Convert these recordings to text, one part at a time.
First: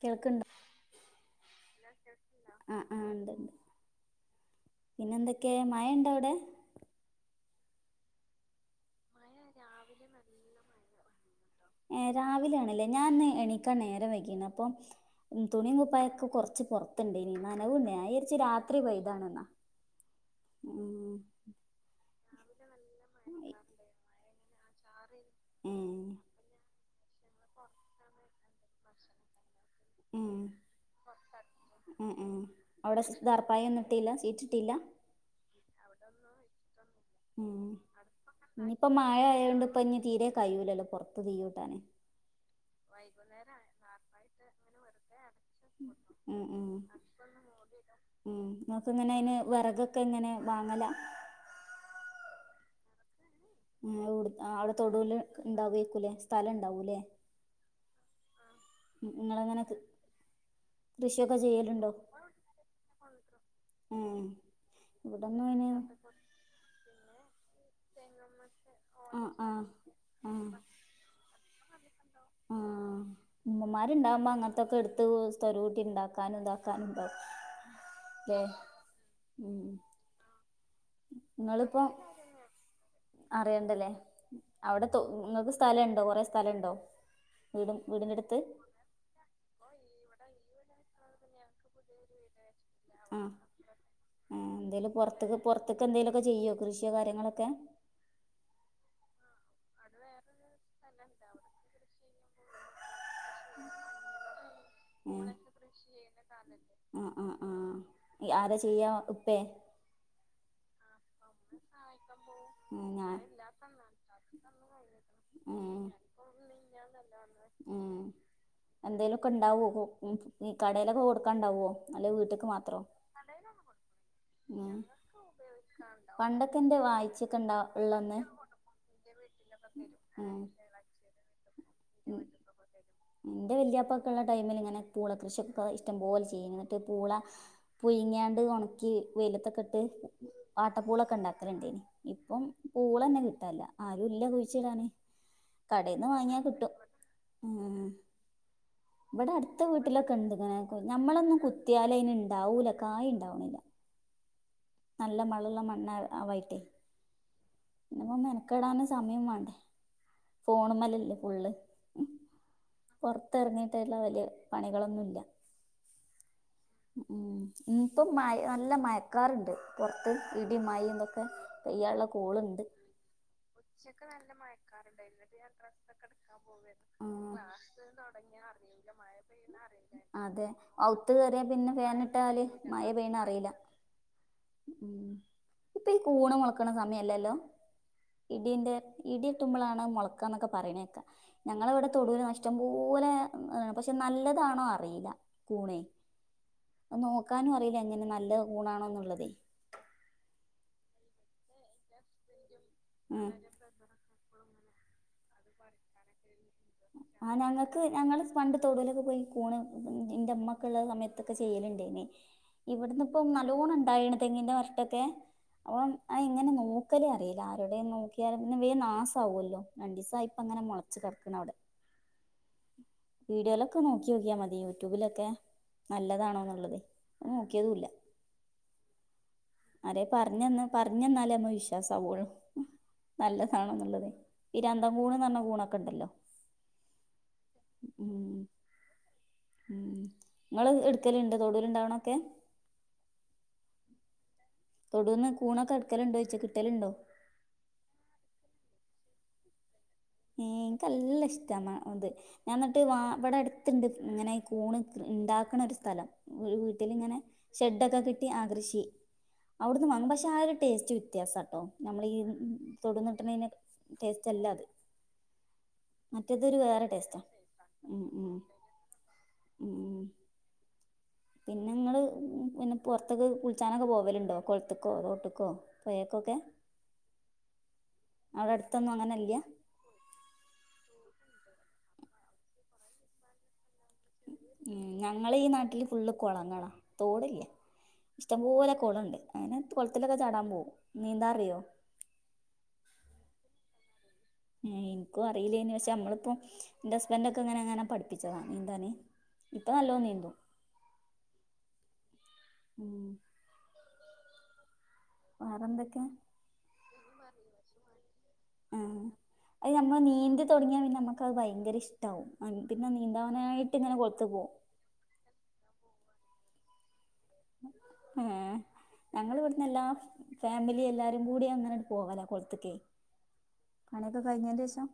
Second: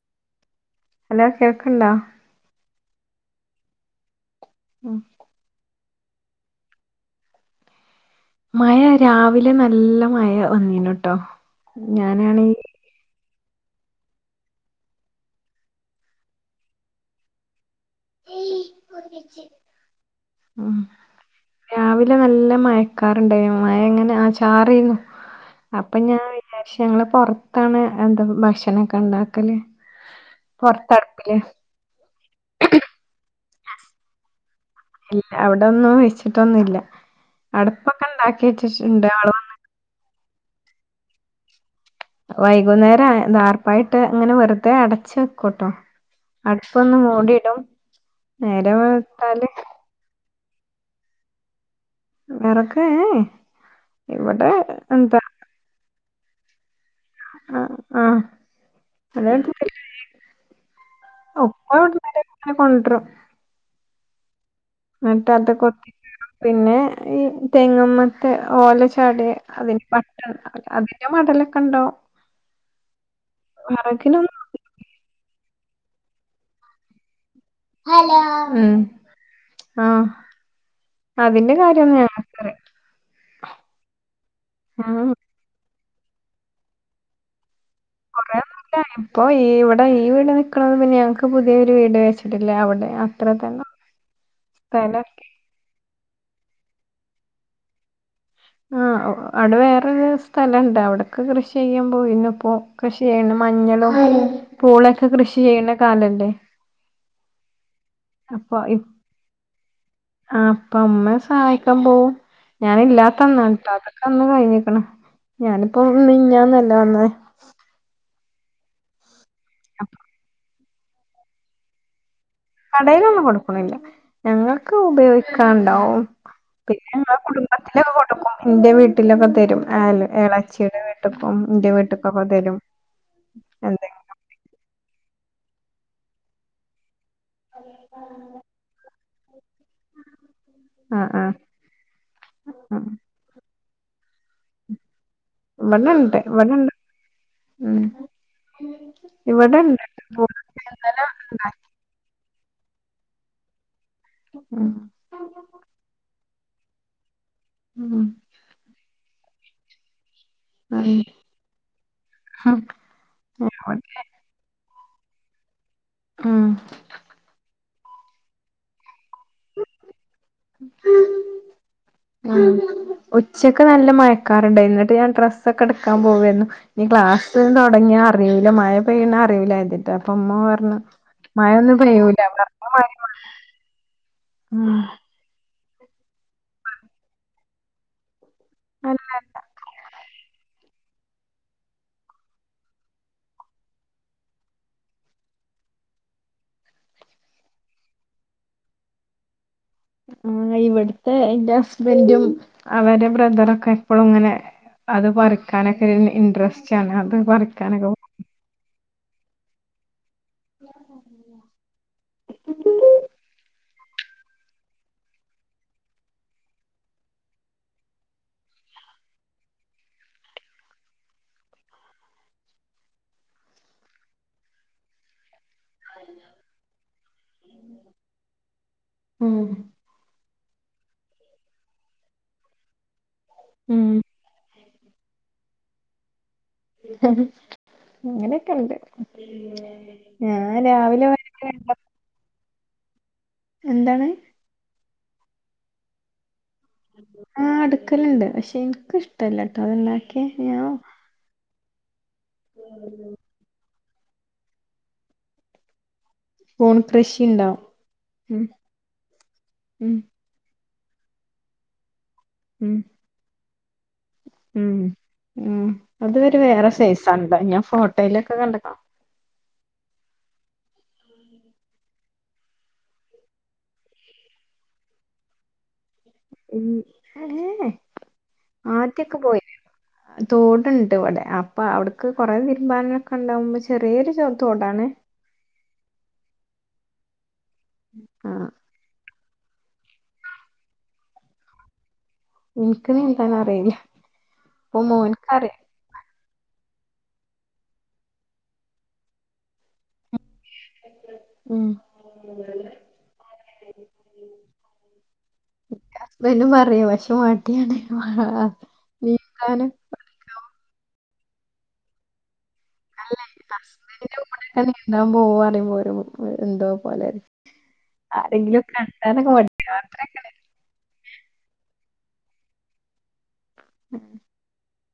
കേൾക്ണ്ടോ hello കേൾക്ണ്ടോ ആഹ് ആഹ് ഉണ്ട്ണ്ട് ഉം പിന്നെ എന്തൊക്കെ മഴണ്ടവിടെ മഴ രാവിലെ നല്ലമഴ വന്നീനുട്ടോ ഏഹ് ഞാനാണെ രാവിലാണല്ലേ ഞാൻ ഇന്ന് എണിക്കാൻ നേരം വൈകീണ് അപ്പൊ തുണികുപ്പായൊക്കെ കുറച്ച് പുറത്ത്ണ്ടേനി നനവുണ്ട് ഞാൻ വിചാരിച്ച് രാത്രി പെയ്താണന്നാ ഉ ഉം രാവിലെ നല്ല മയക്കാറുണ്ടായിനു മഴങ്ങനെ ആ ചാറീന്നു അപ്പൊ ഉം ഞാൻ പക്ഷെ ഞങ്ങള് പൊറത്താണ് എന്താ ഭക്ഷണൊക്കെണ്ടാക്കല് പൊർത്തട്പ്പില് ആഹ് ആഹ് അവിടെ ടാർപ്പായന്നും ഇട്ടീല്ല സീറ്റ്ട്ടില്ല ഇല്ല അവിടൊന്നും വെച്ചിട്ടൊന്നുല്ല ഉം അടുപ്പൊക്കെ ഇണ്ടാക്കി ഇഞ്ഞിപ്പോ വെച്ചിട്ടുണ്ട് ആള് വന്ന് മഴആയോണ്ട് ഇപ്പ ഇനി തീരെ കഴൂലല്ലോ പൊർത്ത് തീയൂട്ടാന് വൈകുന്നേരം ദാർപ്പായിട്ട് അങ്ങനെ വെറുതെ അടച്ച് ചെക്കുട്ടോ ഉം ഉം അടുപ്പൊന്ന് മൂടിടും നേരവെള്ത്താല് ഒക്കെങ്ങനെ വാങ്ങല വെറക് ഏഹ് ഏഹ് ഏഹ് ഓട്ന്നാ അവിടെ തൊടൂല് ഉണ്ടാവേക്കുലേ സ്ഥലണ്ടാവുലേ ആഹ് ആഹ് നിങ്ങളങ്ങനെ കൃ [unintelligible] അങ്ങനെ കൃഷിയൊക്കെ ചെയ്യലുണ്ടോ കൊണ്ടരും ഏഹ് എന്നിട്ട് അതൊ കൊത്തിക്കീറും പിന്നെ ഈ കൊ തെങ്ങ് മത്തെ ഓലച്ചാടി ആഹ് ആഹ് അതിന്റെ പട്ട ആഹ് അതിന്റെ മടലൊക്കെണ്ടാവു ആഹ് ഉമ്മമാര്ണ്ടാവുമ്പ അങ്ങനെ ഇതൊക്കെ എടുത്ത് സ്ഥരൂട്ടിണ്ടാക്കാനും ഇതാക്കാനും ഉം ല്ലേ ആഹ് ഇങ്ങളിപ്പൊ അറിയണ്ടല്ലേ അവിടെ തൊ ഉം ഇങ്ങക്ക് സ്ഥലണ്ടോ കൊറേ സ്ഥലണ്ടോ വീട് വീടിനടുത്ത് ഇല്ല ഇപ്പൊ ഈ ഇവിടെ ഈ വീട് നിക്കണത് പിന്നെ ഞങ്ങക്ക് പുതിയൊരു വീട് വെച്ചിട്ടില്ല അവിടെ ആഹ് അത്ര തന്നെ ആഹ് എന്തേലും സ്ഥലം പുറത്തക്ക് പുറത്തക്ക് എന്തേലൊക്കെ ചെയ്യോ കൃഷിയോ കാര്യങ്ങളൊക്കെ ആഹ് അവിടെ വേറൊരു സ്ഥലണ്ട് അവിടൊക്കകൃഷി ചെയ്യാൻ പോയിന്നു ഇപ്പൊ കൃഷി ചെയ്യുന്ന മഞ്ഞളും പൂളൊക്കെ കൃഷിചെയ്യണ കാലല്ലേ ആഹ് ആഹ് ആഹ് അപ്പൊ ആരാചെയ്യാ ഉപ്പേ ആഹ് ഉപ്പ ഉമ്മേ സഹായിക്കാൻ പോവും ഞാൻ ഞാന്ല്ലാത്തന്നാട്ടോ അതൊക്കെ അന്ന് കഴിഞ്ഞിക്കണ് ഞാനിപ്പൊ മിഞ്ഞാന്നല്ലേ വന്നെ ഉം എന്തേലൊക്കെ ഉണ്ടാവോ അപ്പൊ ഈ കടേലൊക്കെ കൊടുക്കാണ്ടാവോ അല്ലെ വീട്ടേക്ക് മാ കടേലൊന്നും കൊടുക്കണില്ല ഞങ്ങക്ക് ഉം ഉപയോഗിക്കാണ്ടാവും പണ്ടൊക്കെ എന്റെ പിന്നെ ഞങ്ങളെ വായിച്ചൊക്കെ ഇണ്ടാ കുടുംമ്പ ത്തിലൊക്കെ ഉള്ളന്ന് കൊടുക്കും ഇന്റെ വീട്ടിലൊക്കെതരും ആ എളയച്ചീടെ വീ ട്ട്ക്കും ഇന്റെ വീട്ട്ക്കൊക്ക തരും ഇന്റെ എന്തെങ്കിലും വല്യപ്പൊക്കള്ള ടൈമിൽ ഇങ്ങനെ പൂള കൃഷിയൊക്കെ ഇഷ്ട്ടം പോലെ ചെയ്യും എന്നിട്ട് പൂള- പുഴ്ങ്യാണ്ട് ഒണക്കി വെയിലത്തൊക്കെ ഇട്ട് ആഹ് വാട്ടപ്പൂളക്കെ ആഹ് ഉണ്ടാക്കലുണ്ടേനി ഇപ്പം ആഹ് പൂളന്നെ കിട്ടാനില്ല ആരും ഇല്ല കുഴിച്ചിടാന്. കടേന്നു ഇവിടെണ്ട് വാങ്ങിയാ ഇവിടെണ്ട് കിട്ടും ഉം. [inaudible] ഇവിടെ അടുത്ത ഇവിടെണ്ട് വീട്ടിലൊക്കെ ഇണ്ട്ങ്ങനെ ഇന്നലെ ഞമ്മളൊന്നും ഉണ്ടാക്കി കുത്തിയാലയിനിണ്ടാവൂല കായുണ്ടാവണില്ല. ഉം നല്ല മളുള്ള മണ്ണ ആവായിട്ടേ ഉം [unintelligible] മെനക്കെടാനും സമയം മേണ്ടേ ഫോണും മേലല്ലേ ഫുള്ള്. ഹ് പൊറത്തെറങ്ങീട്ടുള്ള വലിയ പണികളൊന്നുംല്ല ഉം ഉം ഇനീപ്പം മയ നല്ല മയക്കാറുണ്ട് പൊറത്ത് ഇടീം മഴേം ഇതൊക്കെ പെയ്യാള്ള കോളുണ്ട്. ഉച്ചക്ക് നല്ല മയക്കാറണ്ടായിരുന്നു എന്നിട്ട് ഞാൻ ഡ്രസ്സൊക്കെ എടുക്കാൻ പോവേരുന്നു, നീ [unintelligible] കരുതിട്ട് അപ്പൊ ഉമ്മ അതെ, പറഞ്ഞു ഔത്ത് കേറിയാ പിന്നെ മഴൊന്നും പെയ്യൂല ഫാനിട്ടാല് പറഞ്ഞ മയ മാതിരി മഴ പെയ്യണറിയില്ല ഉം. ഇപ്പൊ ഈ കൂണ് മൊളക്കണ സമയല്ലല്ലോ ഇടീന്റെ അല്ല ഇടി വെട്ടുമ്പളാണ് മൊളക്കാന്നക്ക പറയണേക്കാം ഞങ്ങള ഇവിടെ തൊടൂന്ന് ഇഷ്ട്ടം പോലെ, പക്ഷെ നല്ലതാണോ അറിയില്ല, കൂണെ. നോക്കാനും അറിയില്ല എങ്ങനെ നല്ല കൂണാണോന്നുള്ളതേ. ആഹ് ഇവിടുത്തെ എന്റെ ഹ സ്ബൻറും അവരെ ഉം ബ്രദറൊക്കെ. ഇപ്പൊളും ഇങ്ങനെ അത് പറിക്കാനൊക്കെ ഇൻണ്ട്രസ്റ്റ് ആണ് അത് ആ ഞങ്ങൾക്ക് പറിക്കാനൊക്കെപോകും. ഞങ്ങള് പണ്ട് തൊടീലൊക്കെ പോയി കൂണ്, എന്റെമ്മക്ക ഉള്ള സമയത്തൊക്കെ ചെയ്യലുണ്ടേനീ ഇവിടുന്ന് ഇപ്പം നല്ലോണം ഇണ്ടാണേണ് തെങ്ങിന്റെ അറ്റ ത്തെ. അപ്പം അഇങ്ങനെ നോക്കല് അറിയില്ല ആരോടെ നോക്കിയാലും പിന്നേ വേം നാസാവ്വല്ലോ, രണ്ടീ സായി ഇപ്പ അങ്ങനെ മുള- ച്ചു കെടക്കണവിടെ. വീഡിയോയിലൊക്കെ നോക്കി നോക്കിയാ മതി യൂട്യൂബിലൊക്കെ. നല്ലതാണോന്നുള്ളത്, അത് നോക്കിയതുവില്ല. ഉം ആരെ പറഞ്ഞന്ന പറഞ്ഞന്നാലേ നമ്മള് വിശ്വാസാവുള്ളു നല്ലതാണോന്നൊള്ളത്. ഉം ഈ രണ്ടാം കൂണ്ന്ന് പറഞ്ഞ കൂണൊക്കെണ്ടല്ലോ. അങ്ങനെക്കെണ്ട്. ഉം ഞാൻ രാവിലെ വരെ ക്കെ എന്താണ്? തൊടീന്ന് കൂണൊക്കെടുക്കലുണ്ടോച്ച കിട്ടലുണ്ടോ? ആ എടുക്കലുണ്ട് പക്ഷെ എനിക്കിഷ്ടല്ലട്ടോ അത്ണ്ടാ ഏഹ് എനിക്കല്ല ഇഷ്ടാന്നാ അത് ഞാൻ എന്നിട്ട് വാ ഇവിടടു ത്തുണ്ട് ഇങ്ങനെ കൂണ് ഇണ്ടാക്കണ ഒരു സ്ഥലം. വീ പൂൺ വീട്ടിലിങ്ങനെ കൃഷി ഉണ്ടാവും ഷെഡ്ഡോക്കെ കെട്ടി ആ ഉം കൃഷി അവിടുന്ന് ഉം വാങ്ങും പക്ഷെ ആ ഒരു ടേസ്റ്റ് വ്യത്യാസാട്ടോ നമ്മളീ ഉം തൊടിന്ന്ട്ടണെതിന്റെ ടേസ്റ്റ് അല്ല അത്. ഉം ഉം അത് ഒര് മറ്റേതൊരു വേറെ ടേസ്റ്റാ സൈസാണട്ടൊ ഞാൻ ഉം ഫോട്ടോയിലൊക്കെ ഉം കണ്ടതാ. ഉം പിന്നെങ്ങള് പിന്നെ പുറത്ത്ക്ക് കുളിച്ചാനൊക്കെ പോകലുണ്ടോ കൊളത്തുക്കോ തോട്ടുക്കോ? പൊയക്കൊക്കെ? ഉം ഏഹ് ഏഹ് അടുത്തൊന്നും അങ്ങനെ ആദ്യൊക്കെ ഇല്ല പോയിരുന്ന് തോടുണ്ട് ഇവിടെ അപ്പൊ അവിടുക്ക് കുറെ തിരുമ്പാനൊക്കെണ്ടാവുമ്പോ ചെറിയൊരു ചോ- ഉം തോടാണ് ഞങ്ങളെയീ നാട്ടില് ഫുള്ള് കൊളങ്ങളാ തോടില്ല. ആ ഇഷ്ടംപോലെ കൊളണ്ട് അങ്ങനെ കൊളത്തിലൊക്കെ ചാടാൻ പോവും നീന്താറിയോ? ഇൻക്ക് നീന്താൻ അറിയില്ല. അപ്പൊ ഏഹ് മോൻക്കറിയാം ഇൻക്കറിയില്ലേയ്നു പക്ഷെ നമ്മളിപ്പോ ൻ്റെ ഹസ്ബൻ്റൊക്കെങ്ങനെങ്ങന പഠിപ്പിച്ചതാ നീന്താന് ഇപ്പൊ നല്ലോ നീന്തും. എത്രേ ഉം ൻ്റ വേറെന്തൊക്കെ ഹസ്ബൻ്റും പറയും പക്ഷെ മടിയാണ് മാ നീ അഹ നമ്മള് നീന്തി തൊടങ്ങിയാല് പിന്നമ്മ ക്കവ് ഭയങ്കര ഇഷ്ടാവു അൻ പിന്നെ നീന്താനായിട്ട്ങ്ങനെ കൊളുത്തു പോവും. ന്താൻ പോവാറിബോ ഒരു എന്തോ പോലെ. ഏഹ് ആരെങ്കിലു കണ്ടാലൊക്കെ ഞങ്ങള് മടി ഇവിടുന്ന് എല്ലാ യാത്രക്ക്ണ്ടേലു ഫാമിലി എല്ലാരുകൂടി അങ്ങനെങ്ങട് പോവലാ കൊളത്ത്ക്കെ പണിയൊക്കെ കഴിഞ്ഞേൻ്റേഷം.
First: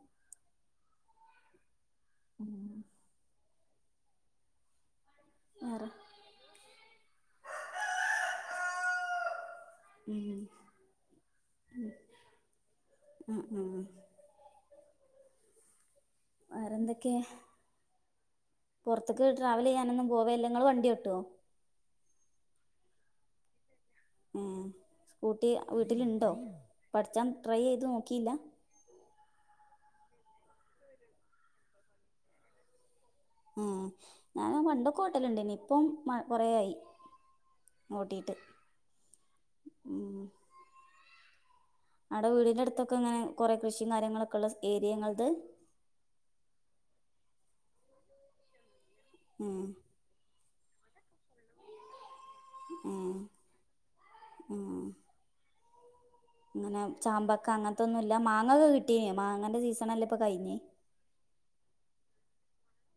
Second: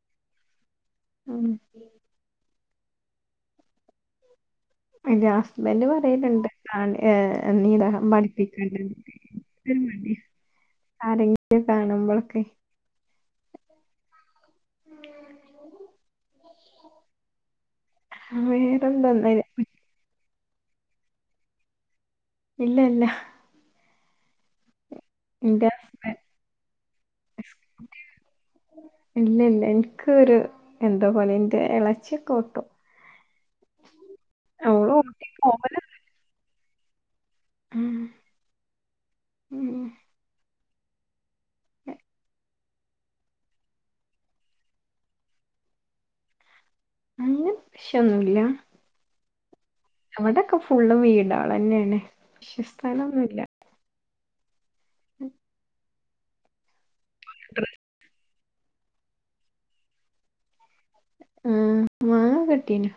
ഉം ഉം ന്റെ ഹസ്ബൻഡ് വേറെ പറയലുണ്ട് ഏഹ് നീന്താൻ പഠിപ്പിക്ക്ണ്ട്ന്ന് ഒക്കെ ഇൻക്കൊരു മടിയാ ഉം ആരങ്കിലും കാണുമ്പളൊക്കെ ആഹ് ആഹ് വേറെന്തൊക്കെ? പൊറ്ത്ത്ക്ക് വേറെന്തൊന്നുമില്ല ട്രാവലെയ്യാനൊന്നും പോവൽല്ലെ ഇങ്ങള് വണ്ടിയോട്ടോ? ഇല്ല ഇല്ല. ഏഹ് സ്കൂട്ടി എന്റെ ഹസ്ബൻഡ് വീട്ടിലുണ്ടോ പഠിച്ചാൻ ട്രൈയ്യെയ്ത് നോക്കീല്ല? ഇല്ല ഇല്ല ഇൻക്കൊരു എന്തോപോലെ ഇന്റെ എളച്ചി ഒക്കോട്ടും. ആഹ് ഞാൻ അവള് പണ്ടൊക്കെ ഓട്ടി ഓട്ടല്ണ്ടയ്നി പോകലുണ്ട് ഇപ്പം കൊറെ ആയി. ഉം. ഓട്ടീട്ട് ഉം. അവ്ടെ വീടിന്റെടുത്തൊക്കെങ്ങനെ കൊറേ കൃഷിം കാര്യങ്ങളൊക്കെള്ള ഏരിയങ്ങളത്? അങ്ങനെ കൃഷിയൊന്നുല്ല. ഉം അവിടൊക്കെ ഫുള്ള് വീടാളഞ്ഞേണ്. ഉം ഉം ഉം ഇങ്ങനെ ചാമ്പക്ക അങ്ങൻത്തൊന്നുല്ല മാങ്ങൊക്കെ കിട്ടീനോ? മാങ്ങന്റെ സീസണല്ലപ്പ കഴിഞ്ഞേ? ആഹ് മാങ്ങക്കെ കിട്ടീനു.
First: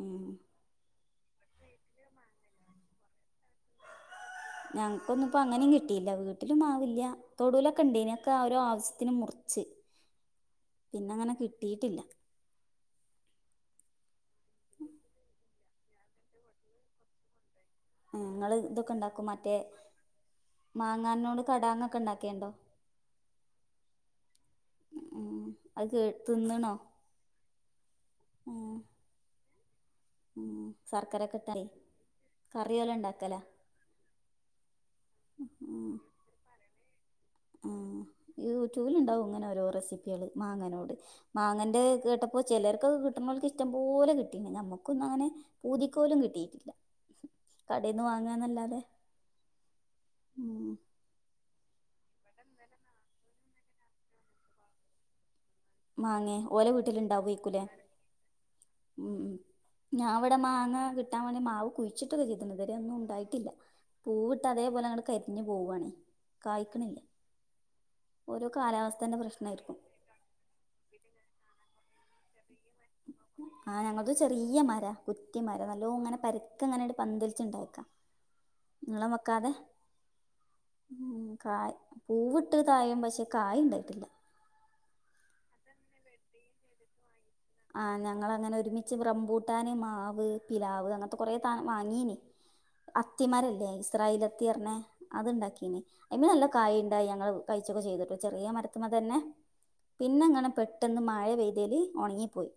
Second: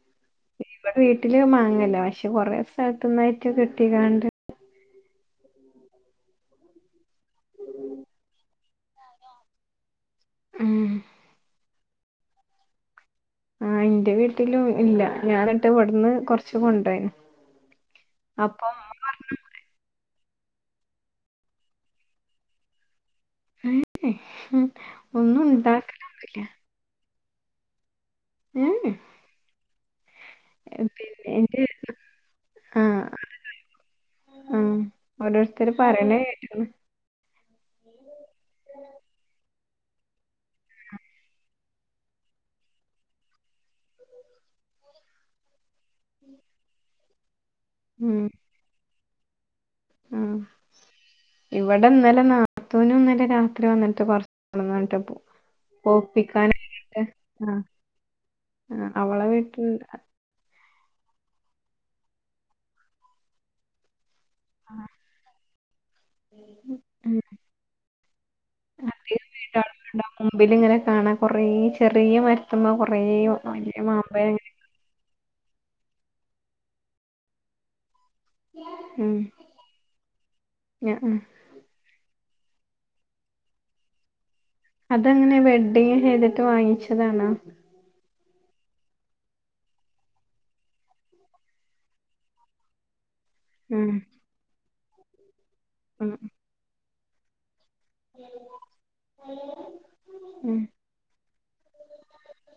ഉം ഇവടെ വീട്ടില് മാങ്ങല്ല പക്ഷെ കൊറെ സ്ഥലത്ത്ന്നായിട്ട് കിട്ടിങ്ങാണ്ട് ഞങ്ങക്കൊന്നുപ്പോ അങ്ങനെ കിട്ടിയില്ല വീട്ടിലും മാവില്ല. തൊടൂലൊക്ക്ണ്ടെയ്‌നി അതെക്കെ ഓരോ ആവസ്യത്തിന് മുറിച്ച്. ഉം പിന്നങ്ങനെ കിട്ടിട്ടില്ല. ആഹ് ഇന്റെ വീട്ടിലു ഇല്ല ഞാന്ട്ട് ഇവിട്ന്ന് കൊറച്ച് കൊണ്ടയി. ഉം ങ്ങള് ഇതൊക്കെ ഇണ്ടാക്കു മറ്റേ മാങ്ങാന്നോട് കടാങ്ങക്കെ ഇണ്ടാക്കേണ്ടോ? "ഉം, ഉം ഒന്നും അത് കേ ഉണ്ടാക്കലൊന്നുല്ല തിന്ന്ണോ? ഏഹ് ഉം പിന്നെ എന്റെ സർക്കരക്കെട്ടാണ്ട് കറ്യോല ആഹ് ഇണ്ടാക്കല. ആഹ് ഓരോരുത്തര് ഉം പറയണേ കേട്ട്ക്ക് ആഹ് യൂട്യൂബിലുണ്ടാവും ഇങ്ങനെ ഓരോ റെസിപ്പികള് മാങ്ങനോട്. മാങ്ങന്റെ ഇത് കേട്ടപ്പോ ചെലർക്കൊ കിട്ട്ണോൽക്ക് ഇഷ്ടംപോലെ കിട്ടീക്ക്ണ്. ഞമ്മക്കൊന്നങ്ങനെ പൂതിക്കോലു കിട്ടിയിട്ടില്ല. കടേന്ന് ഉം വാങ്ങാന്നല്ലാതെ. ആഹ് ഉം ഇവിടെ ഇന്നലെ നാത്തൂനുന്നലെ രാത്രി വന്നിട്ട് കൊറച്ച് [unintelligible] കൊട്ടന്നാണ്ട് പോ മാങ്ങെ ഓലെ പോപ്പിക്കാനായിട്ട് വീട്ടിലിണ്ടാവയ്ക്കൂലെ? ആഹ് ആഹ് ഉം അവളെ ഉം വീട്ടിൽ ഞാ ബടെ മാങ്ങ കിട്ടാൻ വാണ്ടി മാവ് കുഴിച്ചിട്ടൊക്കെ ചെയ്ത്ണ് ഇത്‌വരെ ഒന്നും ണ്ടായിട്ടില്ല. പൂവ് ട്ടതേ പോലങ് കരിഞ്ഞു പോവാണെ കായ്ക്ക്ണില്ല. ഉം ഓരോ കാലാവസ്ഥൻ്റെ അധികം പ്രശ്നായിരിക്കും. വീട്ടാളുകളുണ്ടാവും മുമ്പിലിങ്ങനെ കാണാ കൊറേ ചെറിയ മരുത്ത്മ്മ കൊ ആഹ് ഞങ്ങൾതു ചെറിയ മര. കുറ്റി മര നല്ലോ ങ്ങനെ പര്ക്കെങ്ങനെ പന്തലിച്ചുണ്ടയക്ക ഉം നിളംവെക്കാതെ ഉം കായ് പൂവിട്ട് തായും പക്ഷെ കായ ണ്ടായിട്ടില്ല. അതങ്ങനെ വെഡ്ഡിങ് ചെയ്തിട്ട് വാങ്ങിച്ചതാണ? ആഹ് ഞങ്ങളങ്ങനെ ഒരുമിച്ച് റംബൂട്ടാാന് മാവ് പിലാവ് അങ്ങൻത്തെ കുറേ സാധനം വാങ്ങീനി. [inaudible] അത്തിമരല്ലേ ഉം ഇസ്രായേലത്തി പറഞ്ഞെ അത്ണ്ടാക്കീനി ഉം അയ്മെ നല്ല കായ ഇണ്ടായി ഞങ്ങള് കഴിച്ചൊക്കെ ചെയ്തിട്ടോ ചെറിയ മരത്ത്മ്മെ തന്നെ പിന്നെങ്ങനെ ഉം പെട്ടെന്ന് മഴ പെയ്തേൽ ഒണങ്ങി പോയി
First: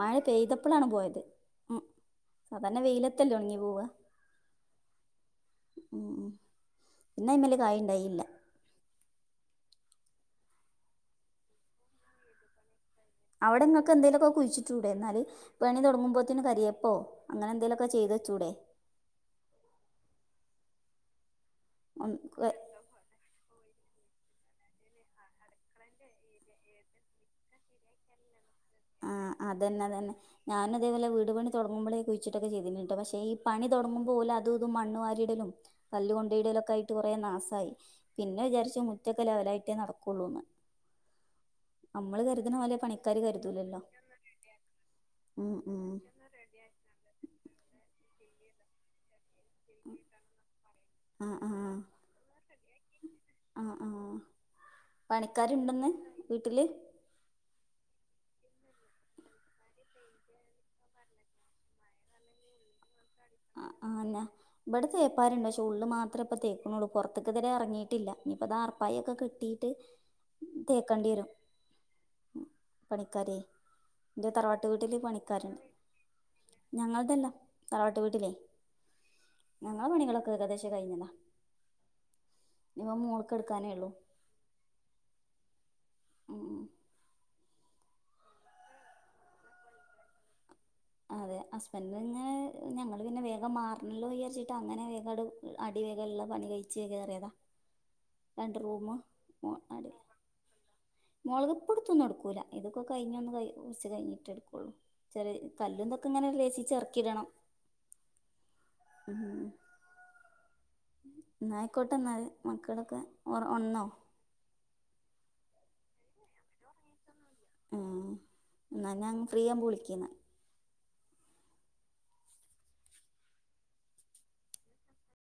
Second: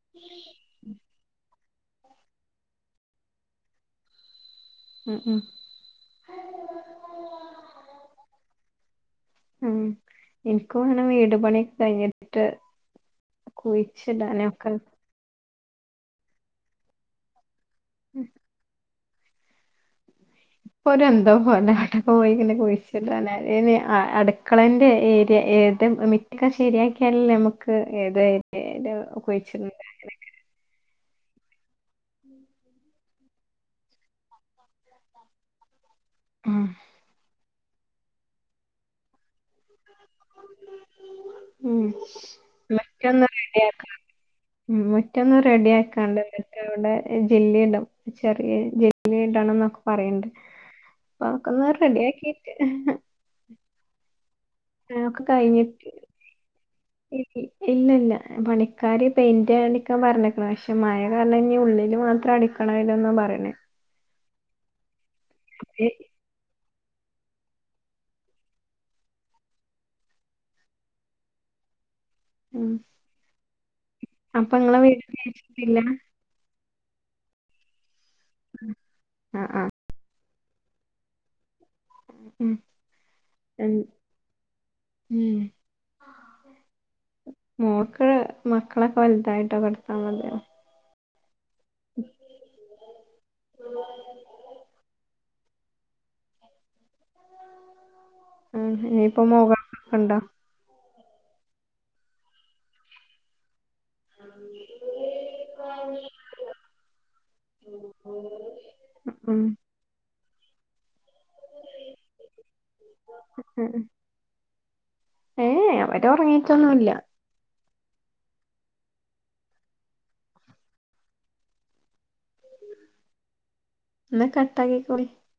മഴ പെയ്തപ്പളാണ് പോയത്. ഉം സാധാരണ വെയിലത്തല്ലേ ഒണങ്ങി പോവ ഉം ഉം ഉം ഉം പിന്നെ അയ്മല് കായ്ണ്ടായില്ല. ഉം ഇൻക്ക് അങ്ങനെ വീട് പണിയൊക്കെ കഴിഞ്ഞിട്ട്. അവിടെ ങ്ങക്ക് എന്തേലൊക്കെ കുഴിച്ചിടാനൊക്കെ കുഴിച്ചിട്ടൂടെ ന്നാല് പണി തുടങ്ങുമ്പോക്ക് കരിയേപ്പോ അങ്ങനെ എന്തെങ്കില ക്കെ ചെയ്തു വെചൂടെ. പ്പൊ ഒരു എന്തോ പോല അവിടെ പോയി ഇങ്ങനെ കുഴി ട്ടന്നെ ഇനി അടുക്കളന്റെ ഏരിയ ഏത് മിറ്റ ഒക്കെ ശരിയാക്കിയാലേ നമ്മ ക്ക് ഏത് ഏരിയേല് ആഹ് കുഴിച്ചിടണ്ടേ അതന്നെതന്നെ ഞാന അതേപോലെവീട് പണി തുടങ്ങുമ്പോഴേ കുഴിച്ചിട്ടൊക്കെ ചെയ്തിട്ടിട്ട് പക്ഷേ ഈ പണി തുടങ്ങുമ്പോഓല് അതും ഇതും മണ്ണുവാരിയിടലും കല്ല് ഉം കൊണ്ടയിടലൊക്കെ ആയി ട്ട് കുറേ നാശായി പിന്നെ വിചാരിച്ച മുറ്റക്കെ ലെവലായിട്ടേ നടക്കുള്ളൂന്ന് നമ്മള് കരുതുന്ന പോലെ പണിക്കാാര് കരു റെഡിയാക്കാന് ഉം മുറ്റൊന്നും ഉം റെഡി ഉം ആക്കാണ്ടല്ല് അവിടെ ജെല്ലിണ്ടാവും ചെറിയ ജെല്ലി ഇടണംന്ന പറയണ്ട് അപ്പൊ ആ അക്കന്ന് റെഡിയ ആക്കിട്ട് ആഹ് ആഹ് ഒക്കെ പണിക്കാരുണ്ടന്ന് വീട്ടില് ഇല്ലല്ല പണിക്കാര് പെയിന്റ് അടിക്കാൻ പറഞ്ഞിക്കണം പക്ഷെ മഴ കാരണം കഴിഞ്ഞ ഉള്ളില് മാത്രം അടിക്ക കളയില്ലൊന്നും പറയണേ ആന്ന ഇവിടെ തേപ്പാരുണ്ടോ പക്ഷെ ഉള്ള് ഏ, മാത്രം ഇപ്പ തേക്ക ക്കുന്നുള്ളു പുറത്തക്കെതിരെ ഇറങ്ങിയിട്ടില്ല ഇനിയിപ്പ അത് ആർപ്പായ ഒക്കെ കെട്ടിയിട്ട് തേക്കേണ്ടി വരും ഉം ഉം പണിക്കാരേ എന്റെ അപ്പൊ തറവാട്ട് നിങ്ങളെ വീട്ടില് വീട് പണിക്കാരുണ്ട് തേച്ചിട്ടില്ല ഞങ്ങളതല്ലാ വീട്ടില് ആഹ് ആഹ് അങ്ങാള് പണികളക്കെ ഏകദേശ കഴിഞ്ഞതാ ഉം ഇനിപ്പോ മോൾക്ക് എ എടുക്കാനേ ഉള്ളൂ ഉം ഉം മോള്ക്ക് മക്കളൊക്കെ വലുതായിട്ടോ കൊടുത്താൽ മതിയല്ലോ അതെ ഹസ്ബന്റ് നിങ്ങെ ഞങ്ങള് പിന്നെ വേഗം മാറണല്ലോ വിചാരിച്ചിട്ടാ അങ്ങനെ വേഗം അത് അടിവരെള്ള പണി കഴിച്ച് കയെറിയതാ രണ്ട് ഉം. ഇനിയിപ്പോ റൂമ്മൂ അടി മോകളൊക്കെ ഉണ്ടോ മുളക്പ്പൊടുത്തൊന്നും എടുക്കൂല ഇതൊക്കെഴിഞ്ഞൊന്ന് ക ഉറച്ച് കഴിഞ്ഞിട്ട് റ്റെടുക്കുള്ളൂ ചെറി കല്ലന്നൊക്കെ ഇങ്ങനെ രസി ചെറക്കിടണം ഉം ന്നായിക്കോട്ടെ എന്നാല് മക്കളൊക്കെ ഒറ ഉം ഒണന്നോ ഏ അവരെ ഉറങ്ങീയിട്ടൊന്നുല്ല ആഹ് എന്നാ ഞാൻ ഫ്രീ ആകുമ്പോൾ വിളിക്കന്ന എന്ന കട്ടാക്കി കൊളി